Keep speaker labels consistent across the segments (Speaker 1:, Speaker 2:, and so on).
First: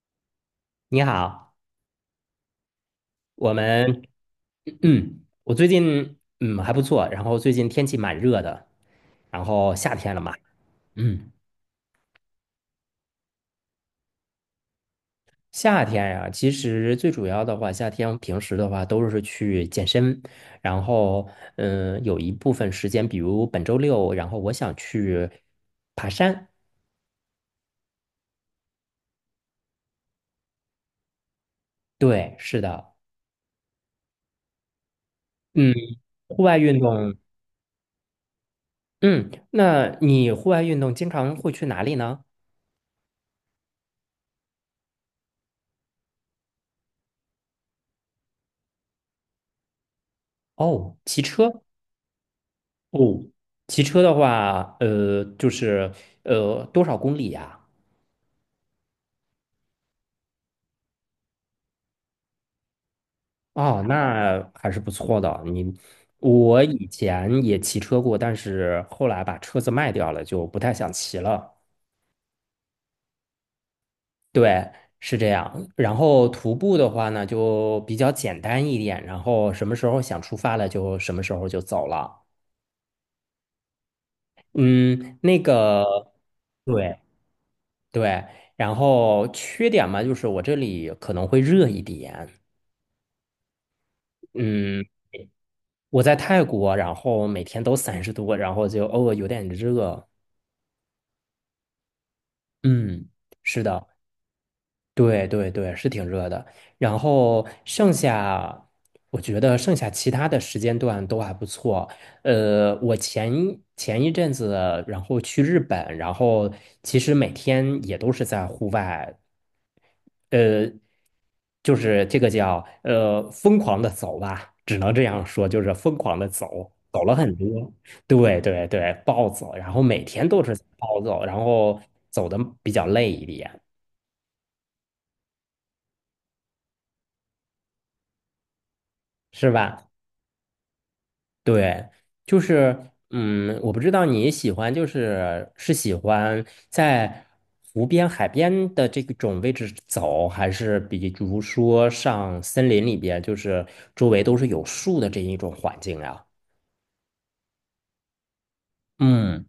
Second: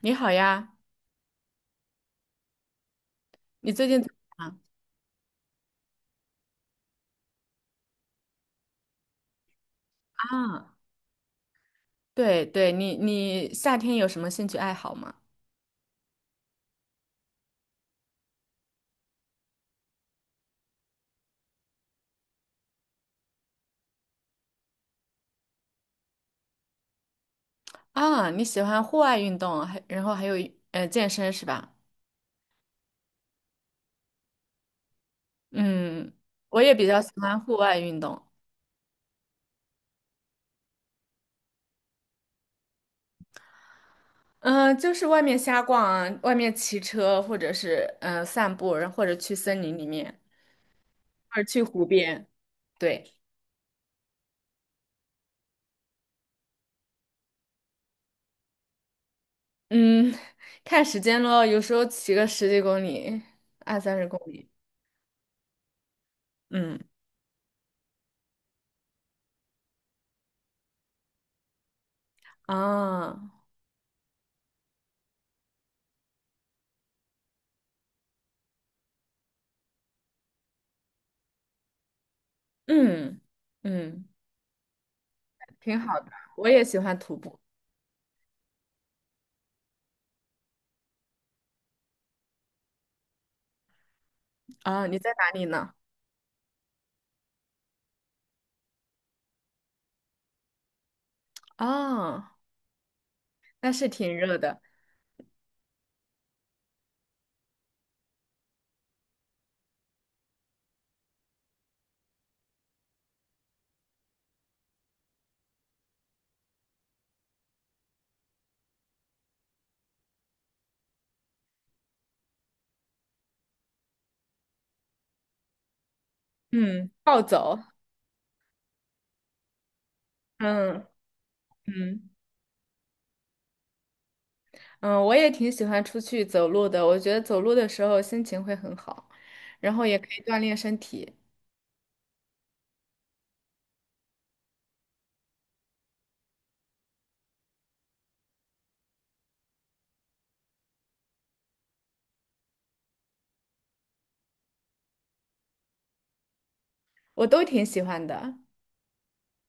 Speaker 1: 你好呀，
Speaker 2: 你好，我
Speaker 1: 你最
Speaker 2: 们
Speaker 1: 近怎么样
Speaker 2: 我最近还不错，然后最近天气蛮热的，然后夏天了嘛。
Speaker 1: 啊？
Speaker 2: 嗯，
Speaker 1: 对对，你夏天有什么兴趣爱好吗？
Speaker 2: 夏天呀，其实最主要的话，夏天平时的话都是去健身，然后有一部分时间，比如本周六，然后我想去爬山。
Speaker 1: 啊，你喜欢户外运动，然后还有健身是吧？
Speaker 2: 对，是的。嗯，
Speaker 1: 嗯，
Speaker 2: 户外
Speaker 1: 我也
Speaker 2: 运
Speaker 1: 比较喜
Speaker 2: 动。
Speaker 1: 欢户外运动。
Speaker 2: 嗯，那你户外运动经常会去哪里呢？
Speaker 1: 嗯、就是外面瞎逛啊，外面骑车或者是散步，然后或者去森林里面，
Speaker 2: 哦，骑
Speaker 1: 或者
Speaker 2: 车。
Speaker 1: 去湖边。对。
Speaker 2: 哦，骑车的话，就是多少公里呀？
Speaker 1: 嗯，看时间咯，有时候骑个十几公里，二
Speaker 2: 哦，
Speaker 1: 三十公里。
Speaker 2: 那还是不错的。你，我
Speaker 1: 嗯
Speaker 2: 以前也骑车过，但是后来把车子卖掉了，就不太想骑了。
Speaker 1: 啊，
Speaker 2: 对，是这样。然后徒步的话呢，就比较简单一点，然后什么时候想出发了，就什么时候就走了。
Speaker 1: 嗯嗯。
Speaker 2: 嗯，那
Speaker 1: 挺
Speaker 2: 个，
Speaker 1: 好的，我也喜欢
Speaker 2: 对
Speaker 1: 徒步
Speaker 2: 对。然后缺点嘛，就是我这里可能会热一点。嗯，
Speaker 1: 啊。你在哪里呢？
Speaker 2: 我在泰国，然后每天都三十度，然后就偶尔有点热。
Speaker 1: 啊，
Speaker 2: 嗯，是
Speaker 1: 那
Speaker 2: 的。
Speaker 1: 是挺热的。
Speaker 2: 对对对，是挺热的。然后剩下，我觉得剩下其他的时间段都还不错。我前一阵子，然后去日本，然后其实每天也都是在户外，呃，就是这个叫疯狂的走吧，只能这样说，就是疯狂的走，
Speaker 1: 嗯，
Speaker 2: 走了
Speaker 1: 暴
Speaker 2: 很
Speaker 1: 走。
Speaker 2: 多。对对对，暴走，然后每天都是
Speaker 1: 嗯
Speaker 2: 暴走，然后
Speaker 1: 嗯
Speaker 2: 走的比较累一点，
Speaker 1: 嗯，我也挺喜欢出去走路的。我觉得走路的时候心情会很好，
Speaker 2: 是
Speaker 1: 然后
Speaker 2: 吧？
Speaker 1: 也可以锻炼身体。
Speaker 2: 对，就是嗯，我不知道你喜欢就是喜欢在湖边、海边的这种位置走，还是比如说上森林里边，就是周围都是有树的这一种环境啊？
Speaker 1: 我都挺喜欢的。
Speaker 2: 嗯。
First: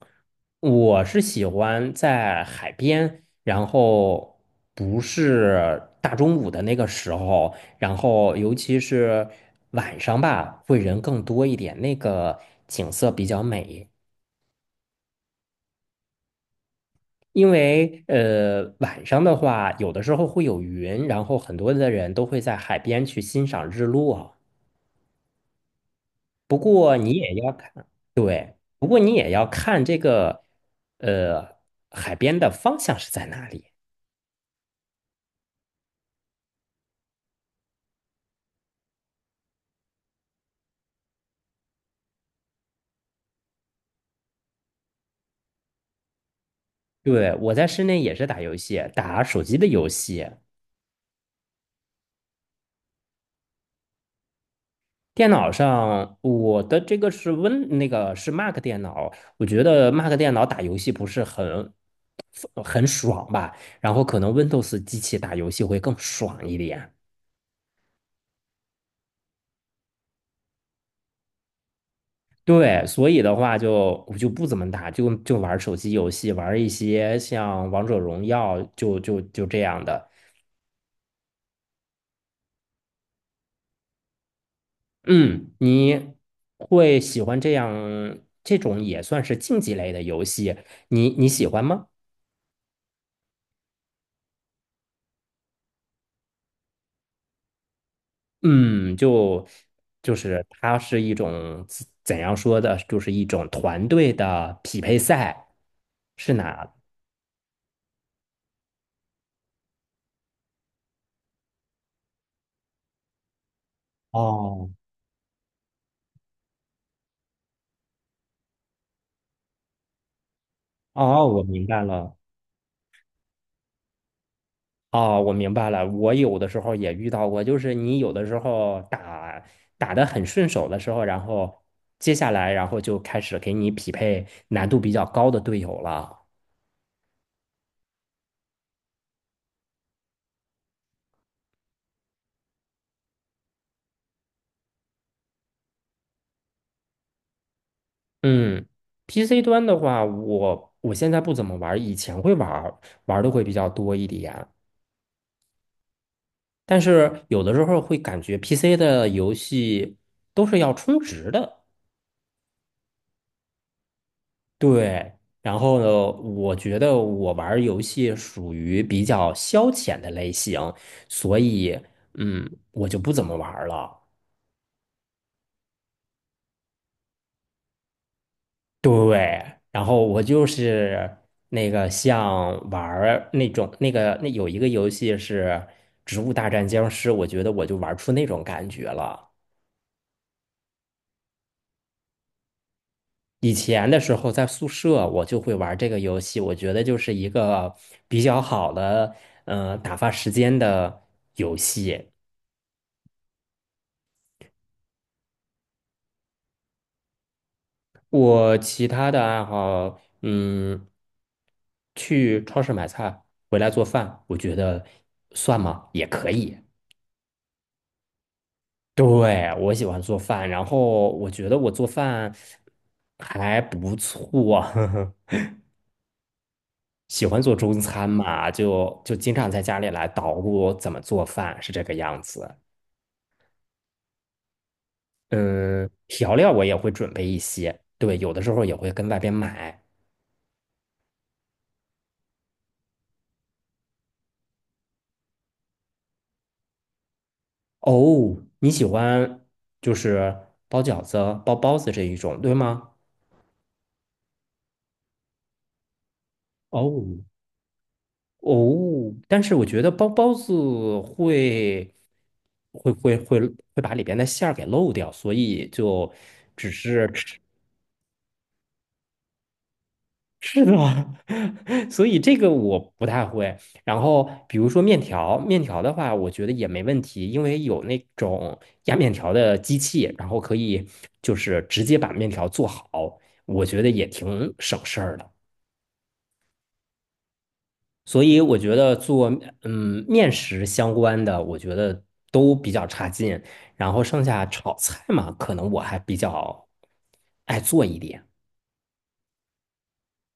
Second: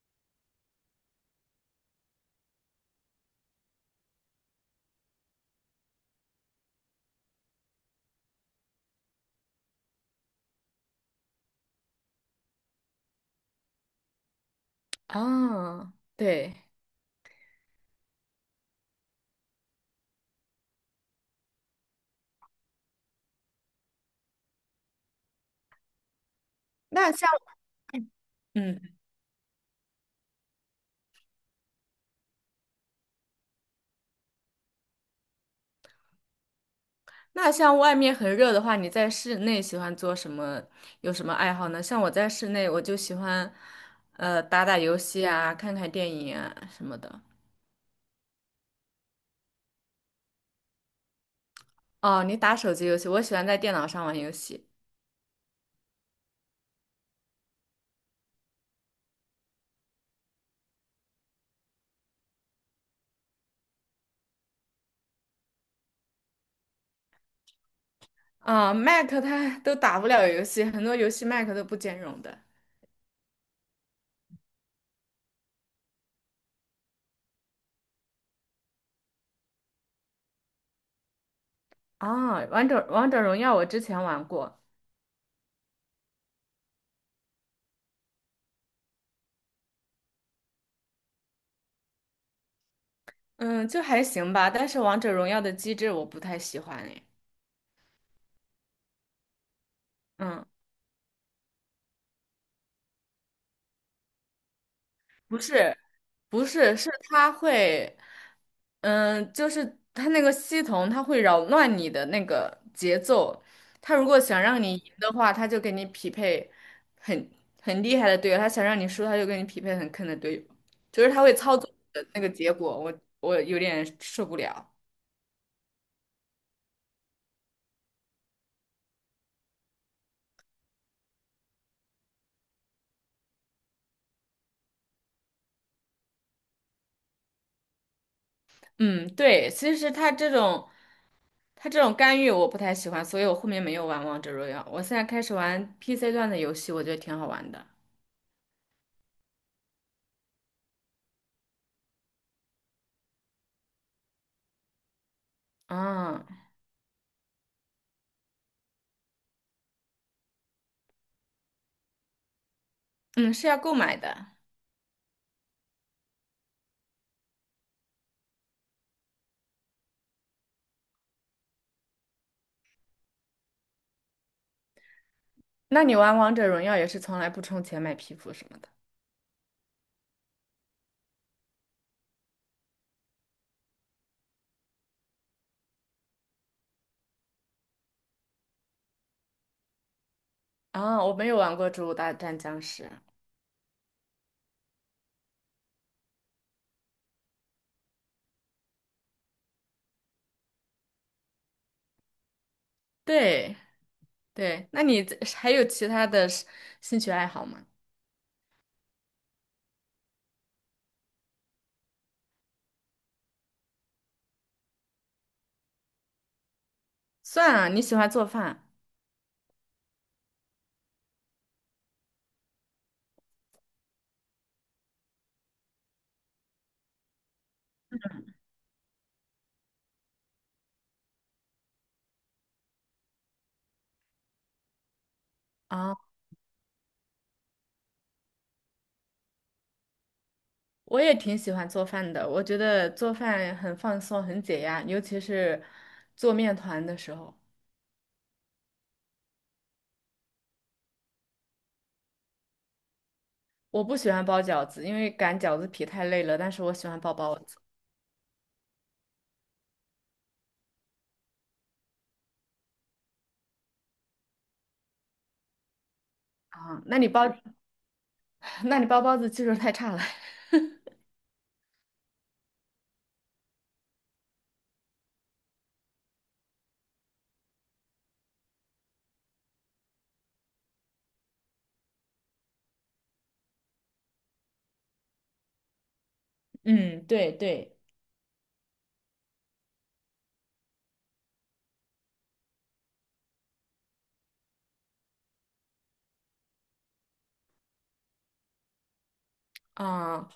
Speaker 2: 我是喜欢在海边，然后不是大中午的那个时候，然后尤其是晚上吧，会人更多一点，那个景色比较美。
Speaker 1: 啊，对。
Speaker 2: 因为晚上的话，有的时候会有云，然后很多的人都会在海边去欣赏日落。不过你
Speaker 1: 那像
Speaker 2: 也要看，对，
Speaker 1: 嗯，
Speaker 2: 不过你也要看这个呃海边的方向是在哪里。
Speaker 1: 那像外面很热的话，你在室内喜欢做什么？有什么爱好呢？像我在室内，我就喜欢打打游戏啊，看看电影啊什么的。
Speaker 2: 对，我在室内也是打游戏，打手机的游戏。
Speaker 1: 哦，你打手机游戏，我喜欢在电脑上玩游戏。
Speaker 2: 电脑上，我的这个是 Win，那个是 Mac 电脑。我觉得 Mac 电脑打游戏不是很爽吧，然后可能 Windows 机器打游戏会更爽一点。
Speaker 1: 啊、Mac 它都打不了游戏，很多游戏 Mac 都不兼容的。
Speaker 2: 对，所以的话就我就不怎么打，就玩手机游戏，玩一些像王者荣耀，就这样的。
Speaker 1: 啊、王者荣耀我之前玩过，
Speaker 2: 嗯，你会喜欢这样这种也算是竞技类的游戏，你喜欢吗？
Speaker 1: 嗯，就还行吧，但是王者荣耀的机制我不太喜欢诶。
Speaker 2: 嗯，就是
Speaker 1: 嗯
Speaker 2: 它是一种怎样说的，就是一种团队的匹配
Speaker 1: 不
Speaker 2: 赛，
Speaker 1: 是，
Speaker 2: 是
Speaker 1: 不
Speaker 2: 哪？
Speaker 1: 是，是他会，嗯，就是他那个系统，他会扰乱你的那个节奏。他如果想让
Speaker 2: 哦
Speaker 1: 你赢的话，他就给你匹配很很厉害的队友；他想让你输，他就给你匹配很坑的队友。就是他
Speaker 2: 哦，
Speaker 1: 会
Speaker 2: 我
Speaker 1: 操
Speaker 2: 明
Speaker 1: 作
Speaker 2: 白
Speaker 1: 的
Speaker 2: 了。
Speaker 1: 那个结果，我有点受不了。
Speaker 2: 哦，我明白了。我有的时候也遇到过，就是你有的时候打得很顺手的时候，然后接下来然后就开始给你匹配难度比较高的队友了。
Speaker 1: 嗯，对，其实他这种干预我不太喜欢，所以我后面没有玩王者荣耀。我现在开始玩 PC 段的游戏，我觉得挺好玩的。
Speaker 2: 嗯，PC 端的话，我现在不怎么玩儿，以前会玩儿玩的会比较多一点。
Speaker 1: 啊。
Speaker 2: 但是有的时候会感觉 PC 的游戏都是要充值的，
Speaker 1: 嗯，是要购买的。
Speaker 2: 对。然后呢，我觉得我玩儿游戏属于比较消遣的类型，所以嗯，我就不怎么玩儿了。
Speaker 1: 那你玩王者荣耀也是从来不充钱买皮肤什么的
Speaker 2: 对，然后我就是那个像玩儿那种那个那有一个游戏是《植物大战僵尸》，我觉得我就玩出那种感觉了。
Speaker 1: 啊？我没有玩过《植物大战僵尸》。
Speaker 2: 以前的时候在宿舍我就会玩这个游戏，我觉得就是一个比较好的打发时间的游戏。
Speaker 1: 对对，那你这还有其他的是兴趣爱好吗？
Speaker 2: 我其他的爱好，嗯，去超市买菜，回来做饭，我觉得算吗？也可以。
Speaker 1: 算了，你喜欢做饭
Speaker 2: 对，我喜欢做饭，然后我觉得我做饭还不错，呵呵，喜欢做中餐嘛，就经常在家里来捣鼓怎么做饭，是这个样子。嗯，
Speaker 1: 啊？
Speaker 2: 调料我也会准备一些，对，有的时候也会跟外边买。
Speaker 1: 我也挺喜欢做饭的，我觉得做饭很放松，很解压，尤其是做面团的时候。
Speaker 2: 哦，你喜欢就是包饺子、包包子这一种，对吗？
Speaker 1: 我不喜欢包饺子，因为擀饺子皮太累了，但是我喜欢包
Speaker 2: 哦，
Speaker 1: 包子
Speaker 2: 哦，但是我觉得包包子会会会把里边的馅儿给漏掉，所以就只
Speaker 1: 啊。那
Speaker 2: 是
Speaker 1: 你包，
Speaker 2: 吃
Speaker 1: 那你包包子技术太差了。
Speaker 2: 吃 的，所以这个我不太会。然后比如说面条，面条的话，我觉得也没问题，因为有那种压面条的机器，然后可以就是直接把面条做好，我觉得也挺省事儿的。
Speaker 1: 嗯，对对。
Speaker 2: 所以我觉得做面食相关的，我觉得都比较差劲。然后剩下炒菜嘛，可能我还比较爱做一点。
Speaker 1: 啊，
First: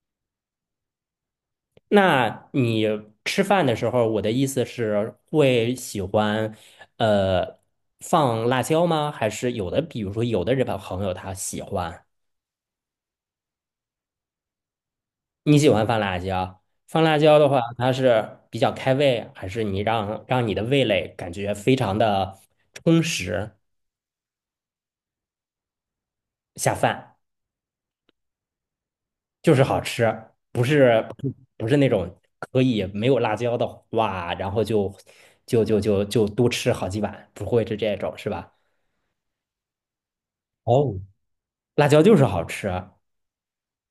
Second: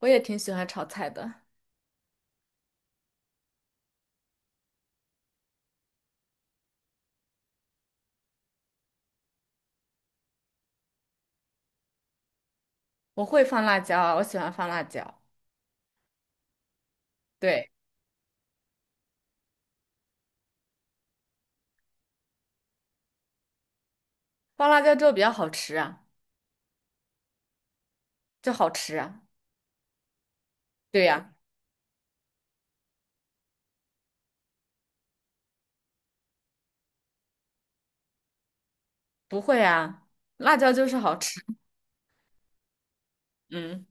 Speaker 1: 我也挺喜欢炒菜的，
Speaker 2: 那你吃饭的时候，我的意思是会喜欢呃放辣椒吗？还是有的，比如说有的日本朋友他喜欢，
Speaker 1: 我会放辣椒啊，我喜欢放辣椒。
Speaker 2: 你喜欢放辣椒？放辣椒的话，
Speaker 1: 对，
Speaker 2: 它是比较开胃，还是让你的味蕾感觉非常的充实，
Speaker 1: 放辣椒之后比较好吃啊，
Speaker 2: 下饭？
Speaker 1: 就好吃啊。
Speaker 2: 就是好吃，不是
Speaker 1: 对呀，
Speaker 2: 那种可以没有辣椒的哇，然后就就多吃好几碗，不会是这种是吧？
Speaker 1: 不会啊，辣椒就是
Speaker 2: 哦，
Speaker 1: 好吃。
Speaker 2: 辣椒就是好吃。
Speaker 1: 嗯，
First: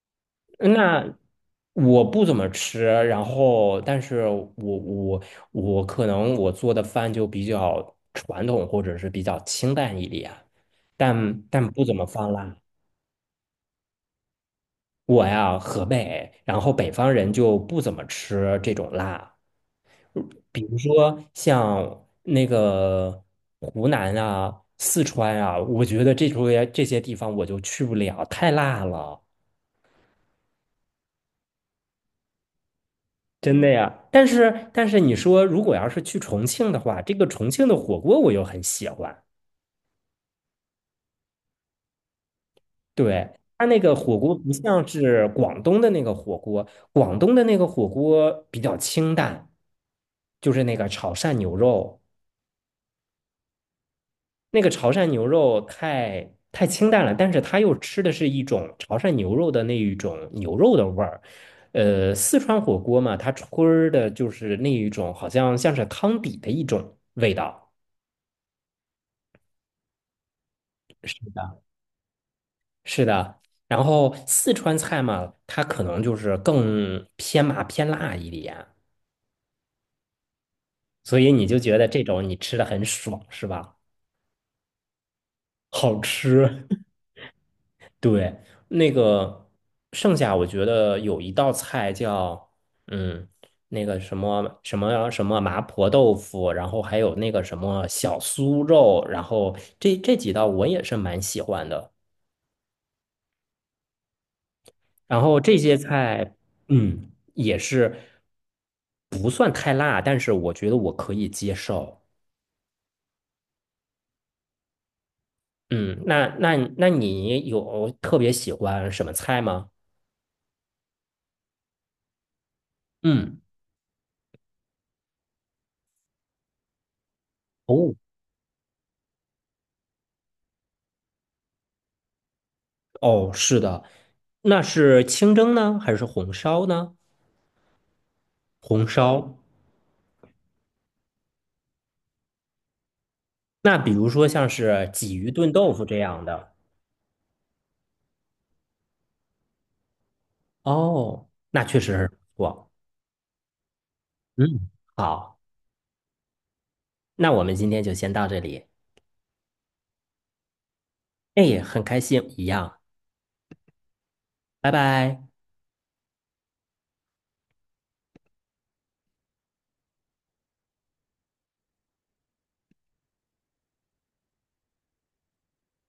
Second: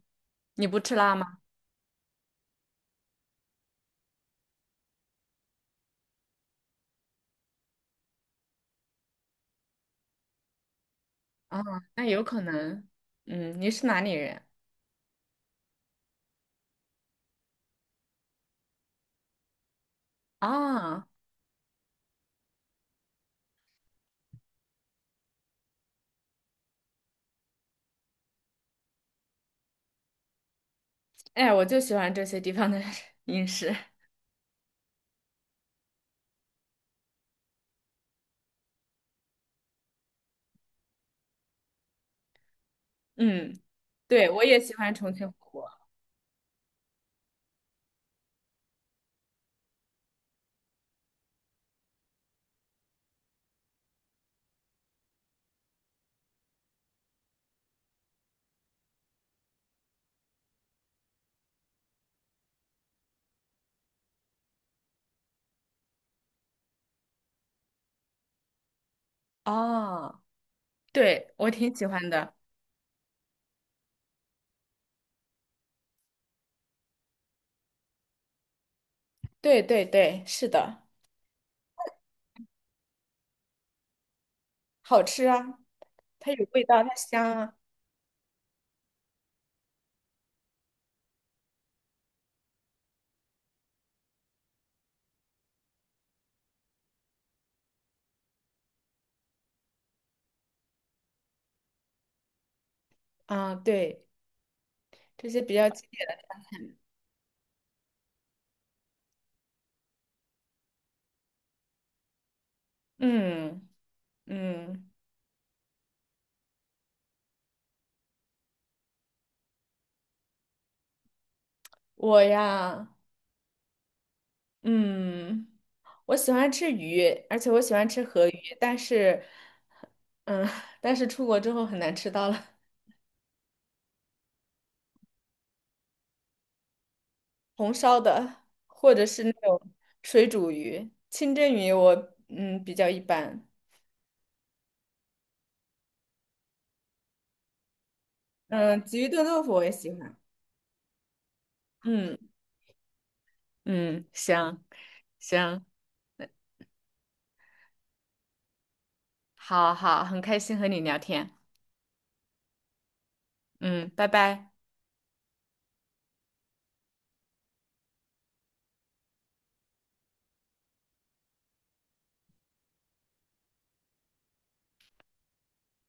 Speaker 1: 你不吃
Speaker 2: 那
Speaker 1: 辣吗？
Speaker 2: 我不怎么吃，然后但是我可能我做的饭就比较传统，或者是比较清淡一点，但
Speaker 1: 啊，
Speaker 2: 不怎么
Speaker 1: 那有
Speaker 2: 放
Speaker 1: 可
Speaker 2: 辣。
Speaker 1: 能。嗯，你是哪里人
Speaker 2: 我呀，河北，然后北方人就不怎么吃这种辣。比如
Speaker 1: 啊？
Speaker 2: 说像那个湖南啊、四川啊，我觉得这些地方我就去不了，太辣了，
Speaker 1: 哎，我就喜欢这些地方的 饮
Speaker 2: 真的
Speaker 1: 食。
Speaker 2: 呀。但是你说如果要是去重庆的话，这个重庆的火锅我又很喜欢，对。
Speaker 1: 嗯，
Speaker 2: 它那个火
Speaker 1: 对，
Speaker 2: 锅
Speaker 1: 我
Speaker 2: 不
Speaker 1: 也喜
Speaker 2: 像
Speaker 1: 欢重庆
Speaker 2: 是
Speaker 1: 火
Speaker 2: 广
Speaker 1: 锅。
Speaker 2: 东的那个火锅，广东的那个火锅比较清淡，就是那个炒汕牛肉。那个潮汕牛肉太清淡了，但是它又吃的是一种潮汕牛肉的那一种牛肉的味儿。呃，四川火锅嘛，它吹儿的就是那一种，好像像是汤底的一种味道。
Speaker 1: 哦，对，我挺喜欢的。
Speaker 2: 是的，然后四川菜嘛，它可能就是更偏麻偏辣一点，
Speaker 1: 对对对，是的，
Speaker 2: 所以你就觉得这种你吃的很爽，是吧？
Speaker 1: 好吃啊，
Speaker 2: 好
Speaker 1: 它有味
Speaker 2: 吃。
Speaker 1: 道，它香啊。
Speaker 2: 对，那个剩下我觉得有一道菜叫嗯，那个什么麻婆豆腐，然后还有那个什么小酥肉，然后这几道我也是蛮喜欢的。
Speaker 1: 啊，对，
Speaker 2: 然
Speaker 1: 这
Speaker 2: 后
Speaker 1: 些比
Speaker 2: 这
Speaker 1: 较
Speaker 2: 些
Speaker 1: 经典。
Speaker 2: 菜，嗯，也是不算太辣，但是我觉得我可以接受。
Speaker 1: 嗯嗯，
Speaker 2: 嗯，那你有特别喜欢什么菜吗？
Speaker 1: 我呀，
Speaker 2: 嗯。
Speaker 1: 嗯，我喜欢吃鱼，而且我喜欢
Speaker 2: 哦。
Speaker 1: 吃河鱼，但是，嗯，但是出国之后很难吃到了
Speaker 2: 哦，是的，那是清蒸呢，还是红烧呢？
Speaker 1: 红烧的，
Speaker 2: 红
Speaker 1: 或者是那
Speaker 2: 烧。
Speaker 1: 种水煮鱼、清蒸鱼我，嗯比较一般，
Speaker 2: 那比如说像是鲫鱼炖豆腐这样的，
Speaker 1: 嗯，鲫鱼炖豆腐我也喜欢，
Speaker 2: 哦，那确实是不
Speaker 1: 嗯
Speaker 2: 错。
Speaker 1: 嗯，行
Speaker 2: 嗯，好，
Speaker 1: 行，
Speaker 2: 那我们今天就先到这里。
Speaker 1: 好好，很开心和你聊天，
Speaker 2: 哎，很开心，一样，
Speaker 1: 嗯，拜拜。
Speaker 2: 拜拜。